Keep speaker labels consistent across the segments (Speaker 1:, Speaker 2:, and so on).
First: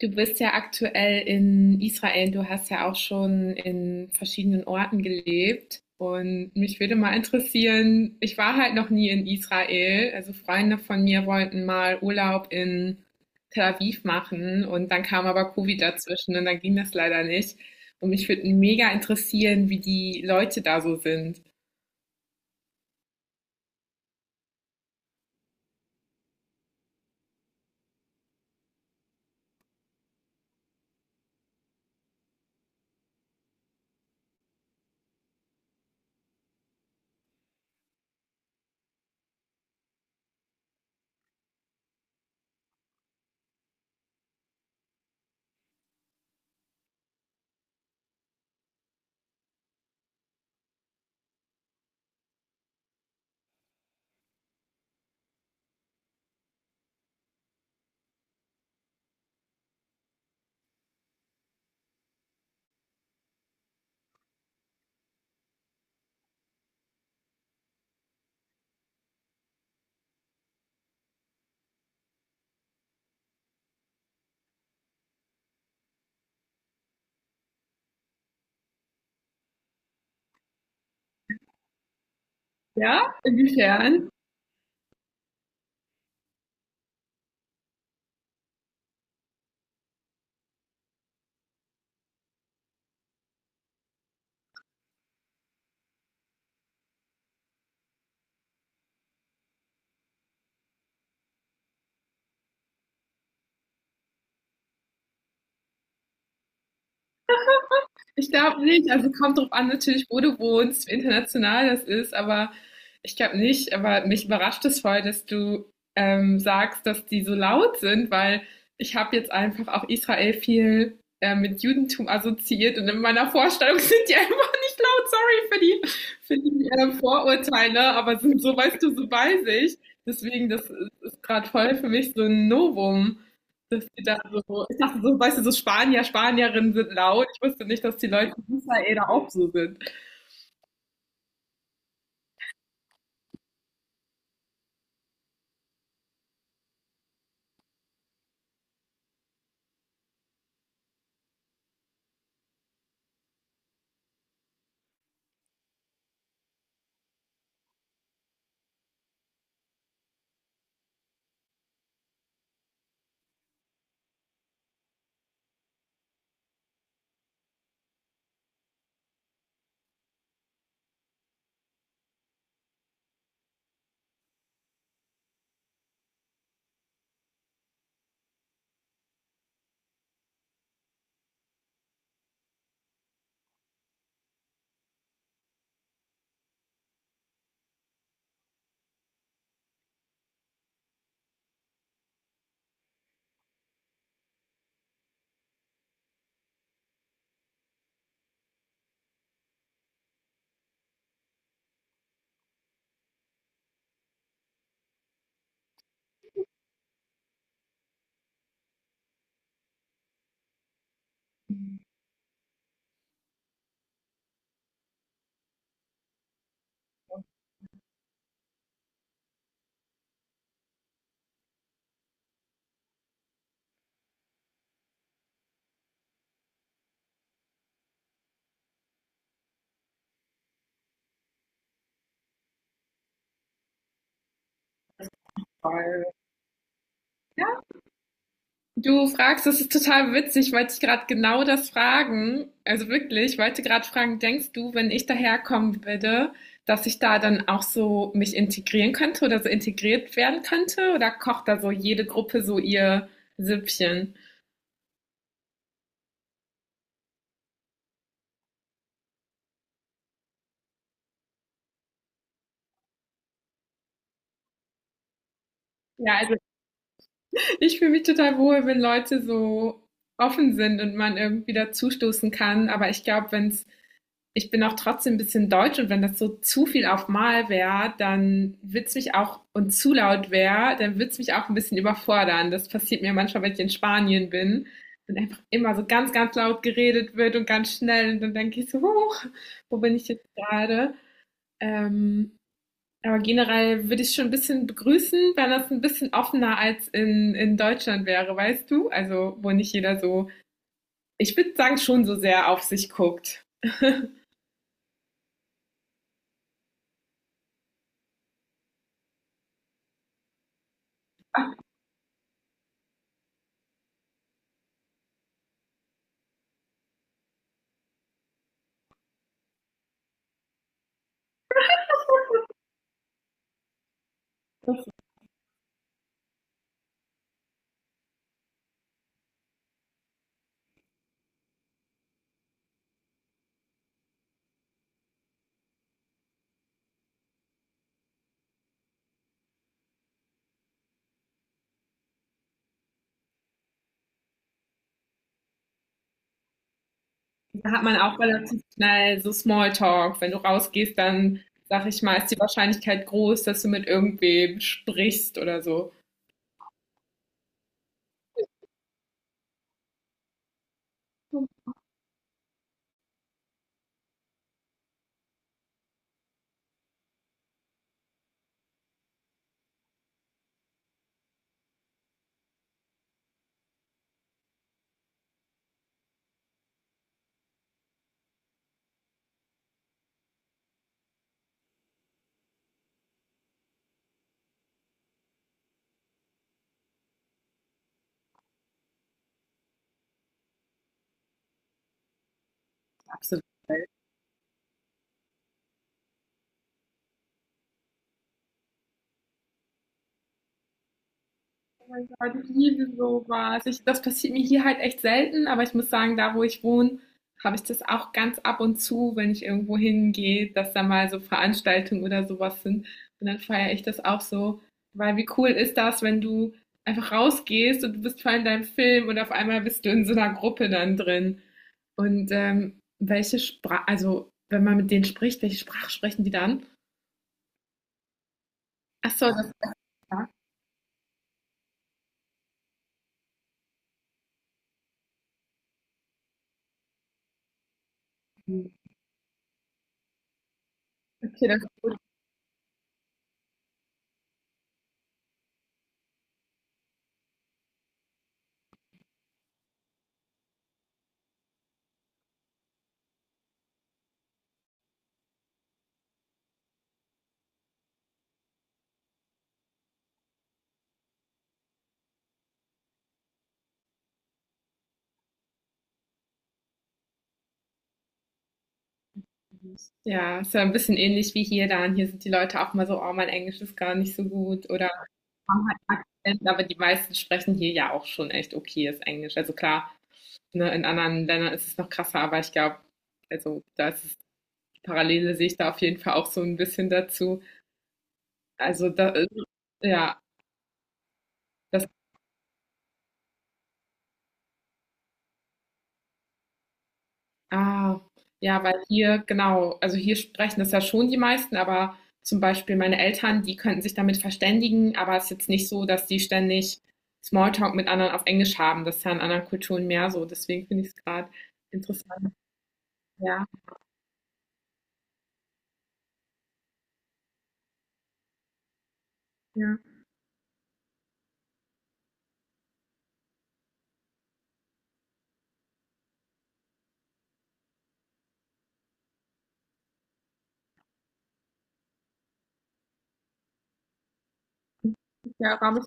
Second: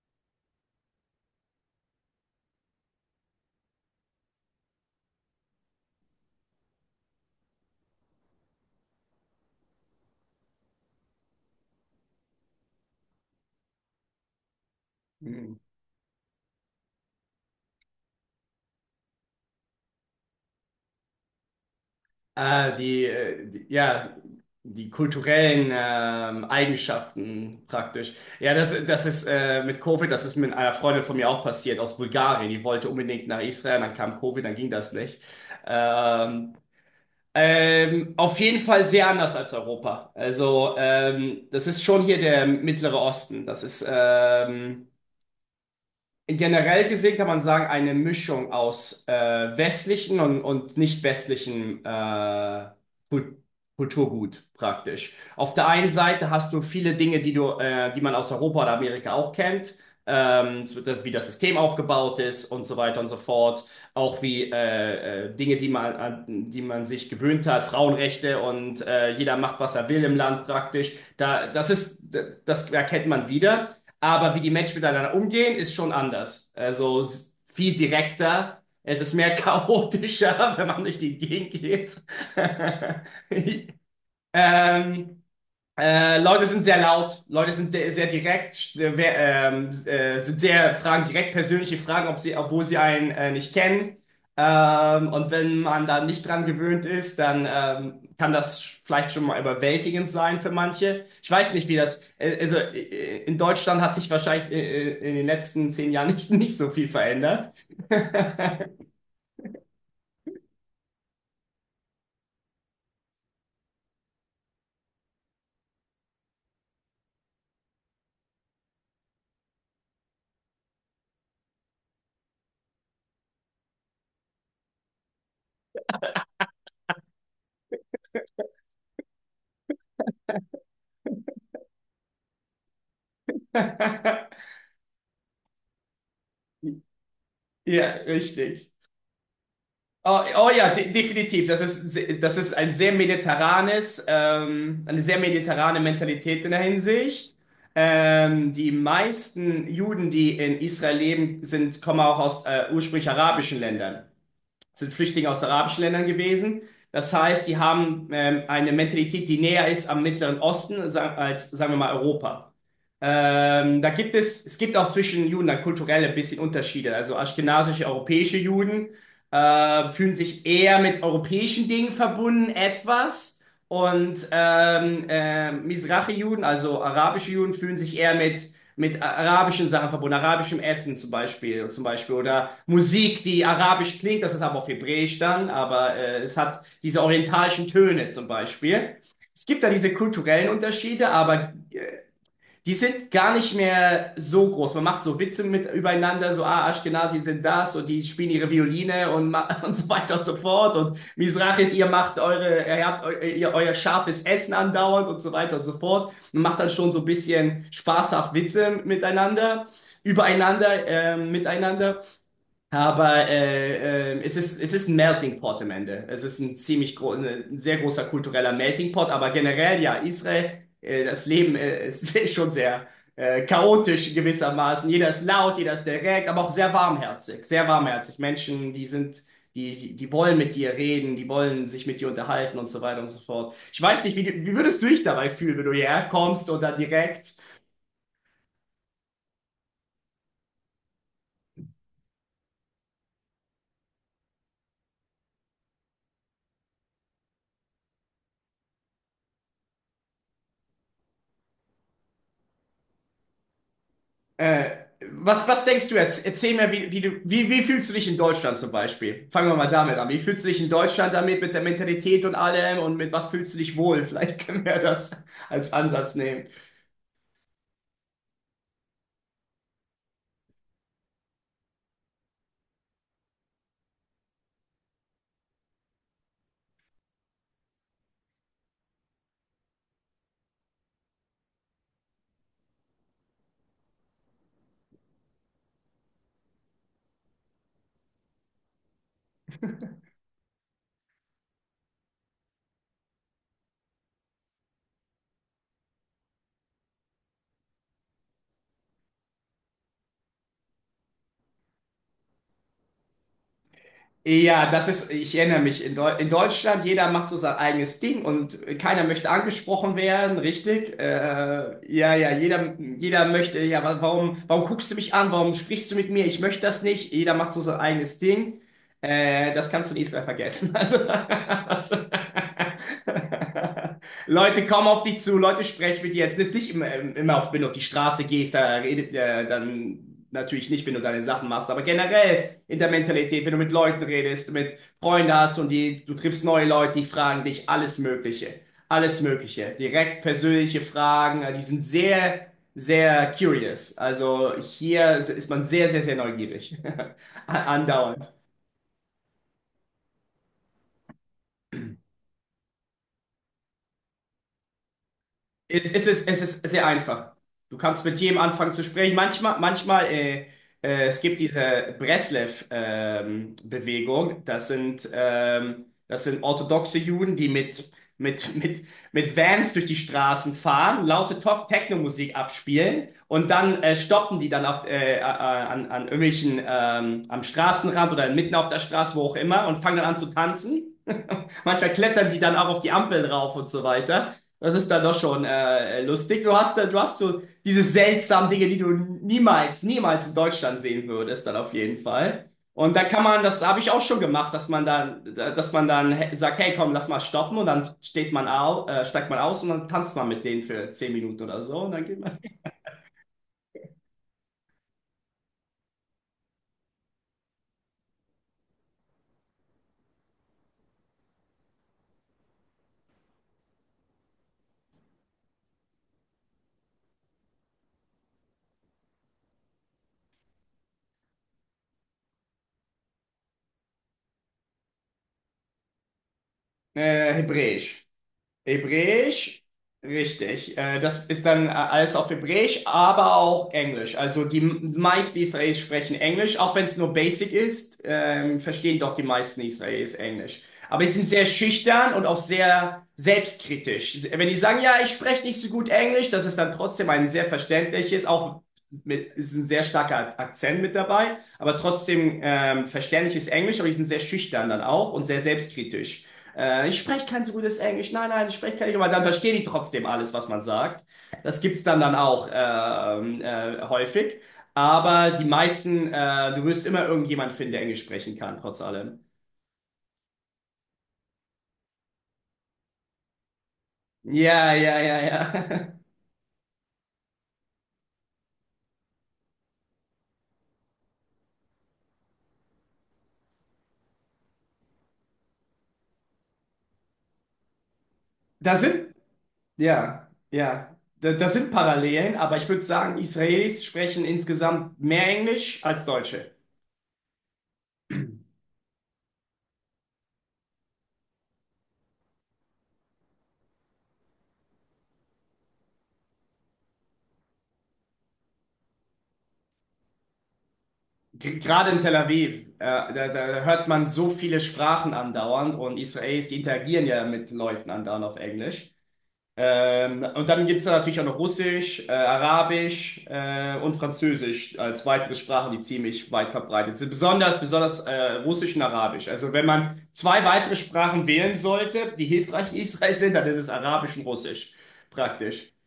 Speaker 1: Du bist ja aktuell in Israel, du hast ja auch schon in verschiedenen Orten gelebt. Und mich würde mal interessieren, ich war halt noch nie in Israel. Also Freunde von mir wollten mal Urlaub in Tel Aviv machen und dann kam aber
Speaker 2: Mhm.
Speaker 1: Covid dazwischen und dann ging das leider nicht. Und mich würde mega interessieren, wie die Leute da so sind.
Speaker 2: Ah, die, äh, die, ja, die kulturellen Eigenschaften praktisch. Ja, das ist mit Covid, das ist mit einer Freundin von mir auch passiert aus Bulgarien. Die wollte unbedingt nach Israel, dann kam Covid, dann ging das nicht. Ähm, auf jeden Fall sehr anders als Europa. Also, das ist schon hier der Mittlere Osten. Generell gesehen kann man sagen, eine Mischung aus westlichen und nicht westlichen Kul- Kulturgut praktisch. Auf der einen Seite hast du viele Dinge, die man aus Europa oder Amerika auch kennt, so das, wie das System aufgebaut ist und so weiter und so fort. Auch wie Dinge, an die man sich gewöhnt hat, Frauenrechte und jeder macht, was er will im Land praktisch. Das ist, das erkennt man wieder. Aber wie die Menschen miteinander umgehen, ist schon anders. Also viel direkter. Es ist mehr chaotischer, wenn man durch die Gegend geht.
Speaker 1: Ja? Inwiefern?
Speaker 2: Ähm, Leute sind sehr laut, sehr direkt, sind sehr Fragen, direkt persönliche Fragen, obwohl sie einen nicht kennen. Und wenn man da nicht dran gewöhnt ist, dann kann das vielleicht schon mal überwältigend sein für manche. Ich weiß nicht, wie das, also in Deutschland hat sich wahrscheinlich in den letzten zehn Jahren nicht, nicht so viel verändert.
Speaker 1: Ich glaube nicht. Also kommt drauf an, natürlich, wo du wohnst, wie international das ist, aber ich glaube nicht. Aber mich überrascht es voll, dass du sagst, dass die so laut sind, weil ich habe jetzt einfach auch Israel viel mit Judentum assoziiert und in meiner Vorstellung sind die einfach nicht laut. Sorry für die Vorurteile, ne? Aber sind so, weißt du, so bei sich. Deswegen, das ist gerade voll für mich so ein Novum. Dass die da so, ich dachte so, weißt du, so Spanier, Spanierinnen sind laut. Ich wusste nicht,
Speaker 2: Ja,
Speaker 1: dass die Leute in
Speaker 2: richtig.
Speaker 1: Israel da auch so sind.
Speaker 2: Oh, oh ja, de definitiv. Das ist ein sehr mediterranes, eine sehr mediterrane Mentalität in der Hinsicht. Die meisten Juden, die in Israel leben, kommen auch aus ursprünglich arabischen Ländern. Sind Flüchtlinge aus arabischen Ländern gewesen. Das heißt, die haben eine Mentalität, die näher ist am Mittleren Osten als, sagen wir mal, Europa. Es gibt auch zwischen Juden dann kulturelle bisschen Unterschiede. Also aschkenasische, europäische Juden fühlen sich eher mit europäischen Dingen verbunden, etwas. Und Mizrachi-Juden, also arabische Juden, fühlen sich eher mit arabischen Sachen verbunden, arabischem Essen zum Beispiel oder Musik, die arabisch klingt, das ist aber auf Hebräisch dann, aber es hat diese orientalischen Töne zum Beispiel. Es gibt da diese kulturellen Unterschiede, aber die sind gar nicht mehr so groß. Man macht so Witze mit übereinander, so, ah, Ashkenazi sind das und die spielen ihre Violine und und so weiter und so fort. Und Mizrachis, ihr macht eure, ihr habt eu, ihr, euer scharfes Essen andauernd und so weiter und so fort. Man macht dann schon so ein bisschen spaßhaft Witze miteinander, miteinander. Aber es ist ein Melting Pot am Ende. Es ist ein sehr großer kultureller Melting Pot, aber generell ja, Israel, das Leben ist schon sehr chaotisch gewissermaßen. Jeder ist laut, jeder ist direkt, aber auch sehr warmherzig, sehr warmherzig. Menschen, die wollen mit dir reden, die wollen sich mit dir unterhalten und so weiter und so fort. Ich weiß nicht, wie würdest du dich dabei fühlen, wenn du
Speaker 1: Weil,
Speaker 2: hierher kommst oder direkt
Speaker 1: ja. Du fragst, das ist total witzig, ich wollte ich gerade genau das fragen. Also wirklich, ich wollte gerade fragen, denkst du, wenn ich daherkommen würde, dass ich da dann auch so mich integrieren könnte oder so integriert werden könnte? Oder kocht da so jede Gruppe so ihr Süppchen?
Speaker 2: Äh, was, denkst du jetzt? Erzähl mir, wie fühlst du dich in Deutschland zum Beispiel? Fangen wir mal damit an. Wie fühlst du dich in Deutschland damit, mit der Mentalität und allem und mit was fühlst du dich wohl? Vielleicht können wir das als Ansatz
Speaker 1: Ja, also
Speaker 2: nehmen.
Speaker 1: ich fühle mich total wohl, wenn Leute so offen sind und man irgendwie dazustoßen kann. Aber ich glaube, wenn es ich bin auch trotzdem ein bisschen deutsch und wenn das so zu viel auf Mal wäre, dann wird's mich auch und zu laut wäre, dann wird's mich auch ein bisschen überfordern. Das passiert mir manchmal, wenn ich in Spanien bin und einfach immer so ganz, ganz laut geredet wird und ganz schnell und dann denke ich so, huch, wo bin ich jetzt gerade? Ähm, aber generell würde ich schon ein bisschen begrüßen, wenn das ein bisschen offener als in Deutschland wäre, weißt du? Also, wo nicht jeder so, ich würde sagen, schon so sehr auf sich guckt.
Speaker 2: Ja, das ist, ich erinnere mich, in Deutschland, jeder macht so sein eigenes Ding und keiner möchte angesprochen werden, richtig? Ja, ja, jeder möchte, ja, warum guckst du mich an? Warum sprichst du mit mir? Ich möchte das nicht. Jeder macht so sein eigenes Ding. Das kannst du in Israel vergessen. Das, Leute kommen auf dich zu, Leute sprechen mit dir. Jetzt nicht immer, wenn du auf die Straße gehst, dann natürlich nicht, wenn du deine Sachen machst, aber generell in der Mentalität, wenn du mit Leuten redest, mit Freunden hast und die, du triffst neue Leute, die fragen dich alles Mögliche. Alles Mögliche. Direkt persönliche Fragen. Die sind sehr curious. Also hier ist man sehr neugierig.
Speaker 1: Da hat man auch
Speaker 2: Andauernd.
Speaker 1: relativ schnell so Smalltalk. Wenn du rausgehst, dann sag ich mal, ist die Wahrscheinlichkeit groß, dass du mit irgendwem sprichst oder so.
Speaker 2: Es ist sehr einfach. Du kannst mit jedem anfangen zu sprechen. Manchmal, es gibt diese Breslev-Bewegung. Das sind, das sind orthodoxe Juden, die mit, mit, mit Vans durch die Straßen fahren, laute Techno-Musik abspielen und dann stoppen die dann an irgendwelchen, am Straßenrand oder mitten auf der Straße, wo auch immer, und fangen dann an zu tanzen. Manchmal klettern die dann auch auf die Ampel drauf und so weiter. Das ist dann doch schon lustig. Du hast so diese seltsamen Dinge, die du niemals in Deutschland sehen würdest, dann auf jeden Fall. Und da kann man,
Speaker 1: Absolut.
Speaker 2: das habe ich auch schon gemacht, dass man dann sagt, hey, komm, lass mal stoppen und dann steigt man aus und dann tanzt man mit denen für zehn Minuten oder so und dann geht man.
Speaker 1: Ich liebe sowas. Das passiert mir hier halt echt selten, aber ich muss sagen, da wo ich wohne, habe ich das auch ganz ab und zu, wenn ich irgendwo hingehe, dass da mal so Veranstaltungen oder sowas sind. Und dann feiere ich das auch so. Weil wie cool ist das, wenn du einfach rausgehst und du bist voll in deinem Film und auf einmal bist du in so einer Gruppe dann drin. Und welche Sprache, also wenn man mit denen spricht, welche Sprache sprechen die dann?
Speaker 2: Hebräisch.
Speaker 1: Ach so, das ist
Speaker 2: Hebräisch,
Speaker 1: ja.
Speaker 2: richtig. Das ist dann alles auf Hebräisch, aber auch Englisch. Also die meisten Israelis sprechen Englisch, auch wenn es nur Basic ist, verstehen doch die meisten Israelis Englisch. Aber sie sind sehr
Speaker 1: Okay, das
Speaker 2: schüchtern und auch sehr selbstkritisch. Wenn die sagen, ja, ich spreche nicht so gut Englisch, das ist dann trotzdem ein sehr verständliches, auch mit, ist ein sehr starker Akzent mit dabei, aber trotzdem verständliches Englisch, aber die sind sehr schüchtern dann auch und sehr selbstkritisch. Ich spreche kein so gutes Englisch. Nein, nein, ich spreche kein Englisch. Aber dann verstehen die trotzdem alles, was man sagt. Das gibt's dann auch häufig. Aber die meisten, du wirst immer irgendjemand finden, der Englisch sprechen kann, trotz allem.
Speaker 1: ja, ist ja ein bisschen ähnlich wie hier dann. Hier sind die Leute auch mal so, oh, mein Englisch ist gar nicht so gut
Speaker 2: Ja,
Speaker 1: oder
Speaker 2: ja, ja,
Speaker 1: haben
Speaker 2: ja.
Speaker 1: halt Akzent, aber die meisten sprechen hier ja auch schon echt okayes Englisch. Also klar, ne, in anderen Ländern ist es noch krasser, aber ich glaube, also da ist es, Parallele sehe ich da auf jeden Fall auch so ein bisschen dazu.
Speaker 2: Da
Speaker 1: Also da,
Speaker 2: sind,
Speaker 1: ja,
Speaker 2: ja, ja. Da, das sind
Speaker 1: das
Speaker 2: Parallelen, aber ich würde sagen, Israelis sprechen insgesamt mehr Englisch als Deutsche.
Speaker 1: Ah, ja, weil hier, genau, also hier sprechen das ja schon die meisten, aber zum Beispiel meine Eltern, die könnten sich damit verständigen, aber es ist jetzt nicht so, dass die ständig Smalltalk mit anderen auf Englisch haben. Das ist ja in anderen Kulturen mehr so. Deswegen finde ich es gerade
Speaker 2: Gerade in Tel
Speaker 1: interessant.
Speaker 2: Aviv,
Speaker 1: Ja,
Speaker 2: da hört man so viele Sprachen andauernd und Israelis, die interagieren ja mit Leuten andauernd auf Englisch.
Speaker 1: ja,
Speaker 2: Und dann gibt es da natürlich auch noch Russisch, Arabisch und Französisch als weitere Sprachen, die ziemlich weit verbreitet sind. Besonders Russisch und Arabisch. Also wenn man zwei weitere Sprachen wählen sollte, die hilfreich in Israel sind, dann ist es Arabisch und Russisch
Speaker 1: ja,
Speaker 2: praktisch.
Speaker 1: Arabisch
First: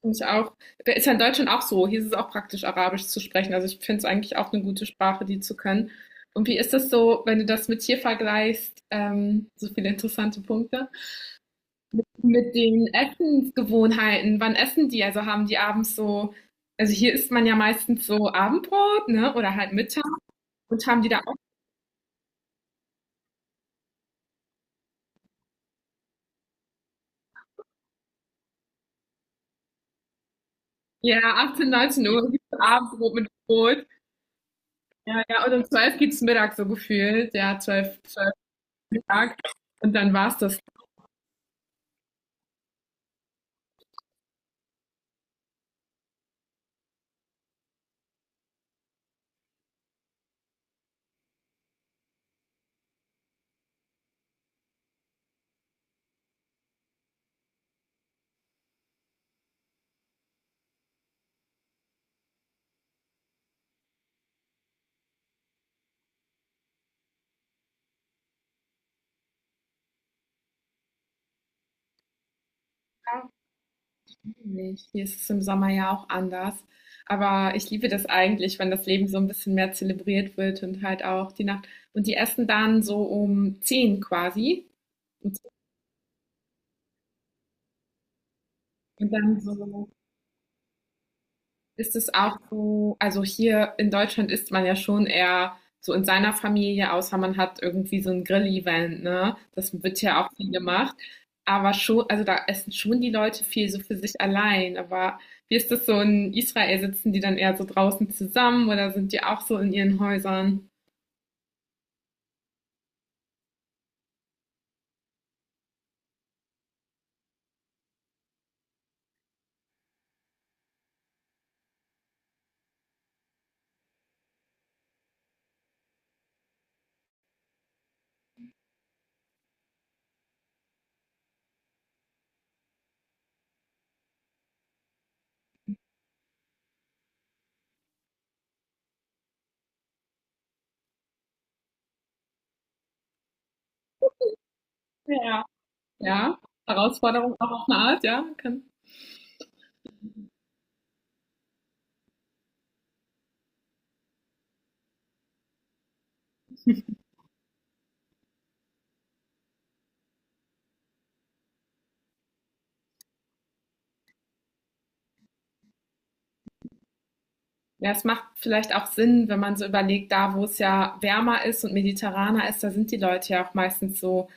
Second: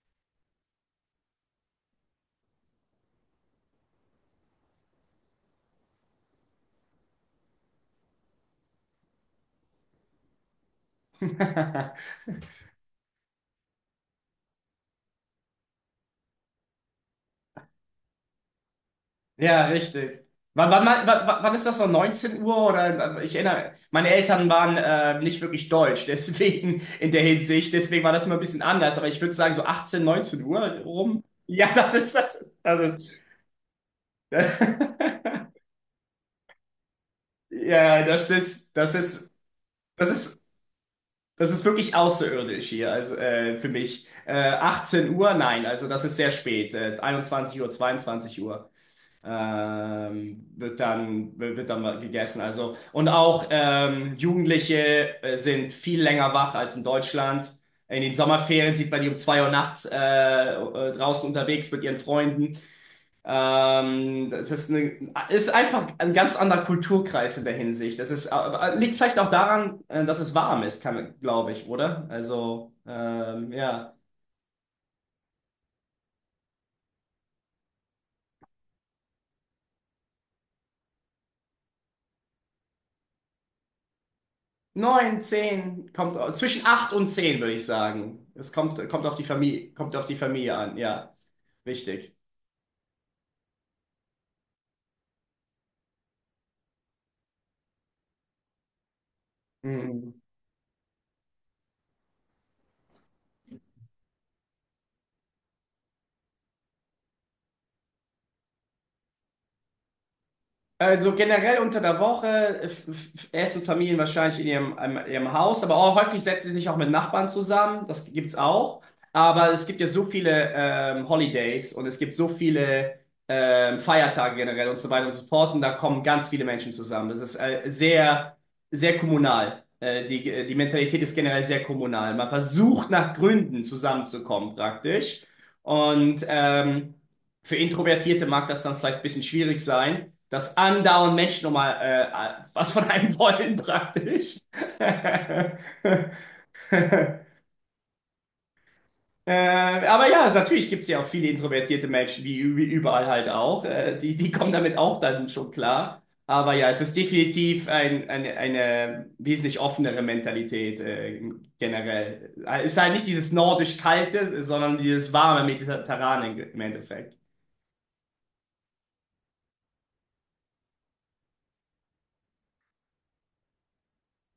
Speaker 1: finde ich auch. Ist ja in Deutschland auch so. Hier ist es auch praktisch, Arabisch zu sprechen. Also ich finde es eigentlich auch eine gute Sprache, die zu können. Und wie ist das so, wenn du das mit hier vergleichst? So viele interessante Punkte, mit den Essensgewohnheiten, wann essen die? Also haben die abends so, also hier isst man ja meistens so Abendbrot, ne? Oder
Speaker 2: Ja,
Speaker 1: halt Mittag.
Speaker 2: richtig.
Speaker 1: Und haben die da auch,
Speaker 2: Wann ist das so? 19 Uhr oder ich erinnere, meine Eltern waren nicht wirklich deutsch, deswegen in der Hinsicht, deswegen war das immer ein bisschen anders, aber ich würde sagen so 18, 19 Uhr
Speaker 1: ja,
Speaker 2: rum. Ja,
Speaker 1: 18
Speaker 2: das
Speaker 1: 19
Speaker 2: ist
Speaker 1: Uhr gibt's
Speaker 2: das.
Speaker 1: so Abendbrot mit Brot. Ja, ja, und um 12 gibt's Mittag so gefühlt. Ja, zwölf
Speaker 2: Ja, das
Speaker 1: zwölf
Speaker 2: ist, das ist,
Speaker 1: Mittag. Und
Speaker 2: das
Speaker 1: dann war's
Speaker 2: ist,
Speaker 1: das.
Speaker 2: das ist wirklich außerirdisch hier, also für mich. 18 Uhr, nein, also das ist sehr spät, 21 Uhr, 22 Uhr. Wird dann mal gegessen. Also, und auch Jugendliche sind viel länger wach als in Deutschland. In den Sommerferien sieht man die um 2 Uhr nachts draußen unterwegs mit ihren Freunden. Ähm, das ist, eine, Ist einfach ein ganz anderer Kulturkreis in der Hinsicht. Liegt vielleicht auch daran, dass es warm ist, kann, glaube ich, oder? Also,
Speaker 1: Ja,
Speaker 2: ja.
Speaker 1: nicht. Hier ist es im Sommer ja auch anders. Aber ich liebe das eigentlich, wenn das Leben so ein bisschen mehr zelebriert wird und halt auch die Nacht. Und die essen dann so um 10 quasi.
Speaker 2: Neun, zehn, kommt zwischen acht und zehn, würde ich sagen. Kommt
Speaker 1: Und
Speaker 2: auf die
Speaker 1: dann
Speaker 2: Familie,
Speaker 1: so.
Speaker 2: kommt auf die Familie an, ja.
Speaker 1: Ist es
Speaker 2: Richtig.
Speaker 1: auch so, also hier in Deutschland isst man ja schon eher so in seiner Familie, außer man hat irgendwie so ein Grill-Event, ne? Das wird
Speaker 2: Mhm.
Speaker 1: ja auch viel gemacht. Aber schon, also da essen schon die Leute viel so für sich allein. Aber wie ist das so in Israel? Sitzen die dann eher so draußen zusammen oder sind die auch so in ihren Häusern?
Speaker 2: Also generell unter der Woche essen Familien wahrscheinlich in ihrem Haus, aber auch häufig setzen sie sich auch mit Nachbarn zusammen. Das gibt's auch. Aber es gibt ja so viele Holidays und es gibt so viele Feiertage generell und so weiter und so fort. Und da kommen ganz viele Menschen zusammen. Das ist sehr kommunal. Die Mentalität ist generell sehr kommunal. Man versucht nach Gründen zusammenzukommen praktisch. Und für Introvertierte mag das dann vielleicht ein bisschen schwierig sein, dass andauernd Menschen nochmal was von einem wollen praktisch.
Speaker 1: Ja. Ja, Herausforderung auch auf eine Art, ja?
Speaker 2: Aber ja, natürlich gibt es ja auch viele introvertierte Menschen, wie überall halt auch. Die kommen damit auch dann schon klar. Aber ja, es ist definitiv eine wesentlich offenere Mentalität generell. Es ist halt nicht dieses nordisch-kalte, sondern dieses warme Mediterrane im Endeffekt.
Speaker 1: Ja, es macht vielleicht auch Sinn, wenn man so überlegt, da wo es ja wärmer ist und mediterraner ist, da sind die Leute ja auch meistens so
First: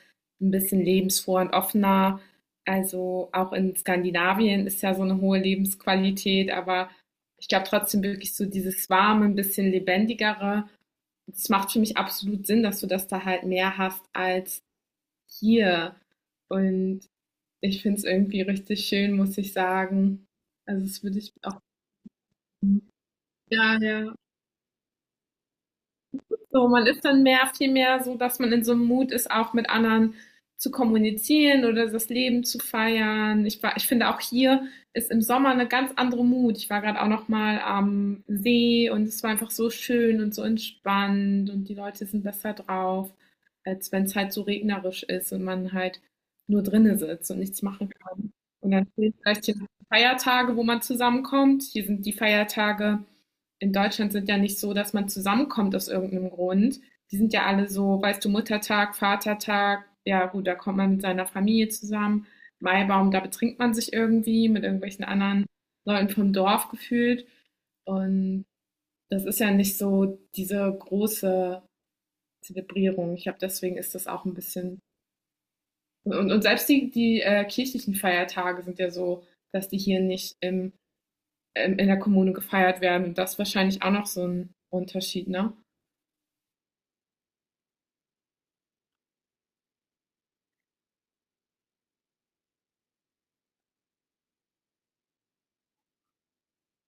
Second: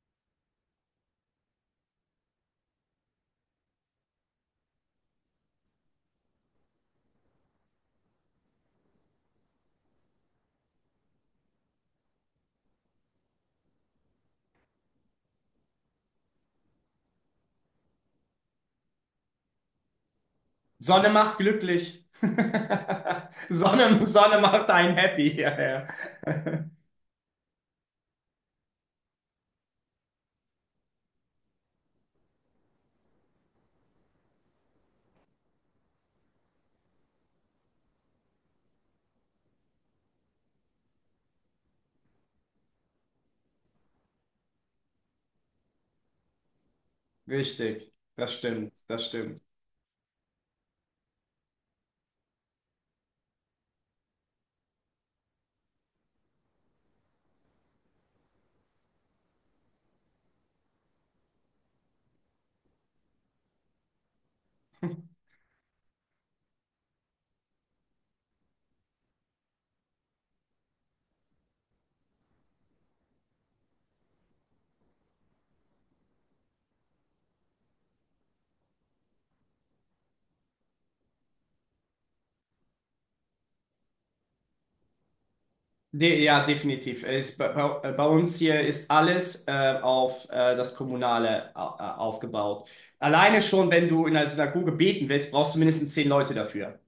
Speaker 1: ein bisschen lebensfroher und offener. Also auch in Skandinavien ist ja so eine hohe Lebensqualität, aber ich glaube trotzdem wirklich so dieses warme, ein bisschen lebendigere. Es macht für mich absolut Sinn, dass du das da halt mehr hast als hier. Und ich finde es irgendwie richtig schön, muss ich sagen. Also das
Speaker 2: Sonne
Speaker 1: würde ich
Speaker 2: macht
Speaker 1: auch.
Speaker 2: glücklich.
Speaker 1: Ja, ja.
Speaker 2: Sonne macht einen happy. Ja, ja.
Speaker 1: So, man ist dann mehr, viel mehr so, dass man in so einem Mut ist, auch mit anderen zu kommunizieren oder das Leben zu feiern. Ich finde auch hier ist im Sommer eine ganz andere Mut. Ich war gerade auch noch mal am See und es war einfach so schön und so entspannt und die Leute sind besser drauf, als wenn es halt so regnerisch ist und man halt nur drinnen sitzt und nichts machen
Speaker 2: Richtig,
Speaker 1: kann.
Speaker 2: das
Speaker 1: Und
Speaker 2: stimmt,
Speaker 1: dann
Speaker 2: das
Speaker 1: fehlt
Speaker 2: stimmt.
Speaker 1: vielleicht hier noch Feiertage, wo man zusammenkommt. Hier sind die Feiertage in Deutschland sind ja nicht so, dass man zusammenkommt aus irgendeinem Grund. Die sind ja alle so, weißt du, Muttertag, Vatertag, ja gut, da kommt man mit seiner Familie zusammen. Maibaum, da betrinkt man sich irgendwie mit irgendwelchen anderen Leuten vom Dorf gefühlt. Und das ist ja nicht so diese große Zelebrierung. Ich glaube, deswegen ist das auch ein bisschen. Und selbst die kirchlichen Feiertage sind ja so, dass die hier nicht in der Kommune gefeiert werden. Und das ist wahrscheinlich auch noch so ein Unterschied, ne?
Speaker 2: De Ja, definitiv. Bei bei uns hier ist alles auf das Kommunale aufgebaut. Alleine schon, wenn du in einer Synagoge beten willst, brauchst du mindestens zehn Leute dafür.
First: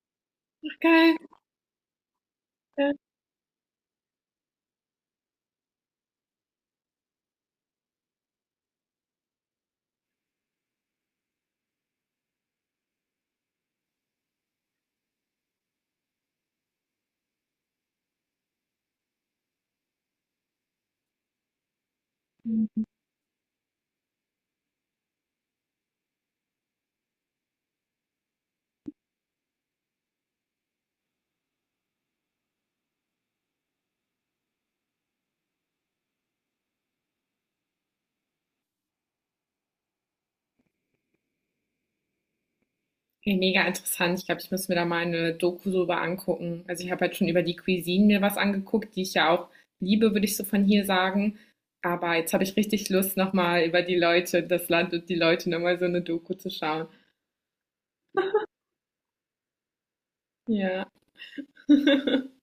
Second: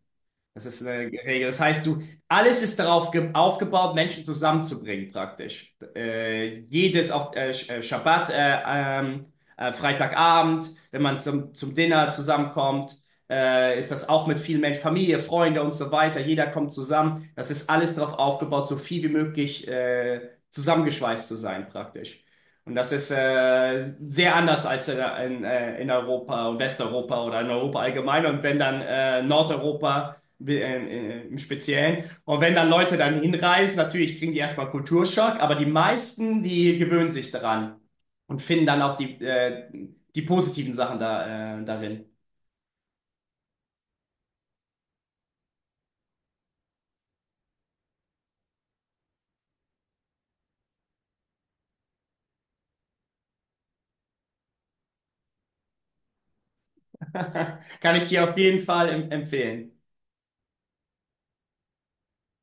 Speaker 2: Das
Speaker 1: Ach,
Speaker 2: ist eine
Speaker 1: geil.
Speaker 2: Regel. Alles ist
Speaker 1: Ja,
Speaker 2: darauf aufgebaut, Menschen zusammenzubringen, praktisch. Schabbat, ähm, Freitagabend, wenn man zum Dinner zusammenkommt, ist das auch mit vielen Menschen, Familie, Freunde und so weiter. Jeder kommt zusammen. Das ist alles darauf aufgebaut, so viel wie möglich zusammengeschweißt zu sein, praktisch. Und das ist sehr anders als in Europa und Westeuropa oder in Europa allgemein. Und wenn dann Nordeuropa im Speziellen. Und wenn dann Leute dann hinreisen, natürlich kriegen die erstmal Kulturschock, aber die meisten, die gewöhnen sich daran und finden dann auch die, die positiven Sachen da, darin.
Speaker 1: mega interessant. Ich glaube, ich muss mir da mal eine Doku drüber angucken. Also ich habe halt schon über die Cuisine mir was angeguckt, die ich ja auch liebe, würde ich so von hier sagen. Aber jetzt habe ich richtig Lust, nochmal über die Leute, das Land und die Leute nochmal so eine Doku zu schauen.
Speaker 2: Kann ich dir auf jeden Fall empfehlen.
Speaker 1: Ja.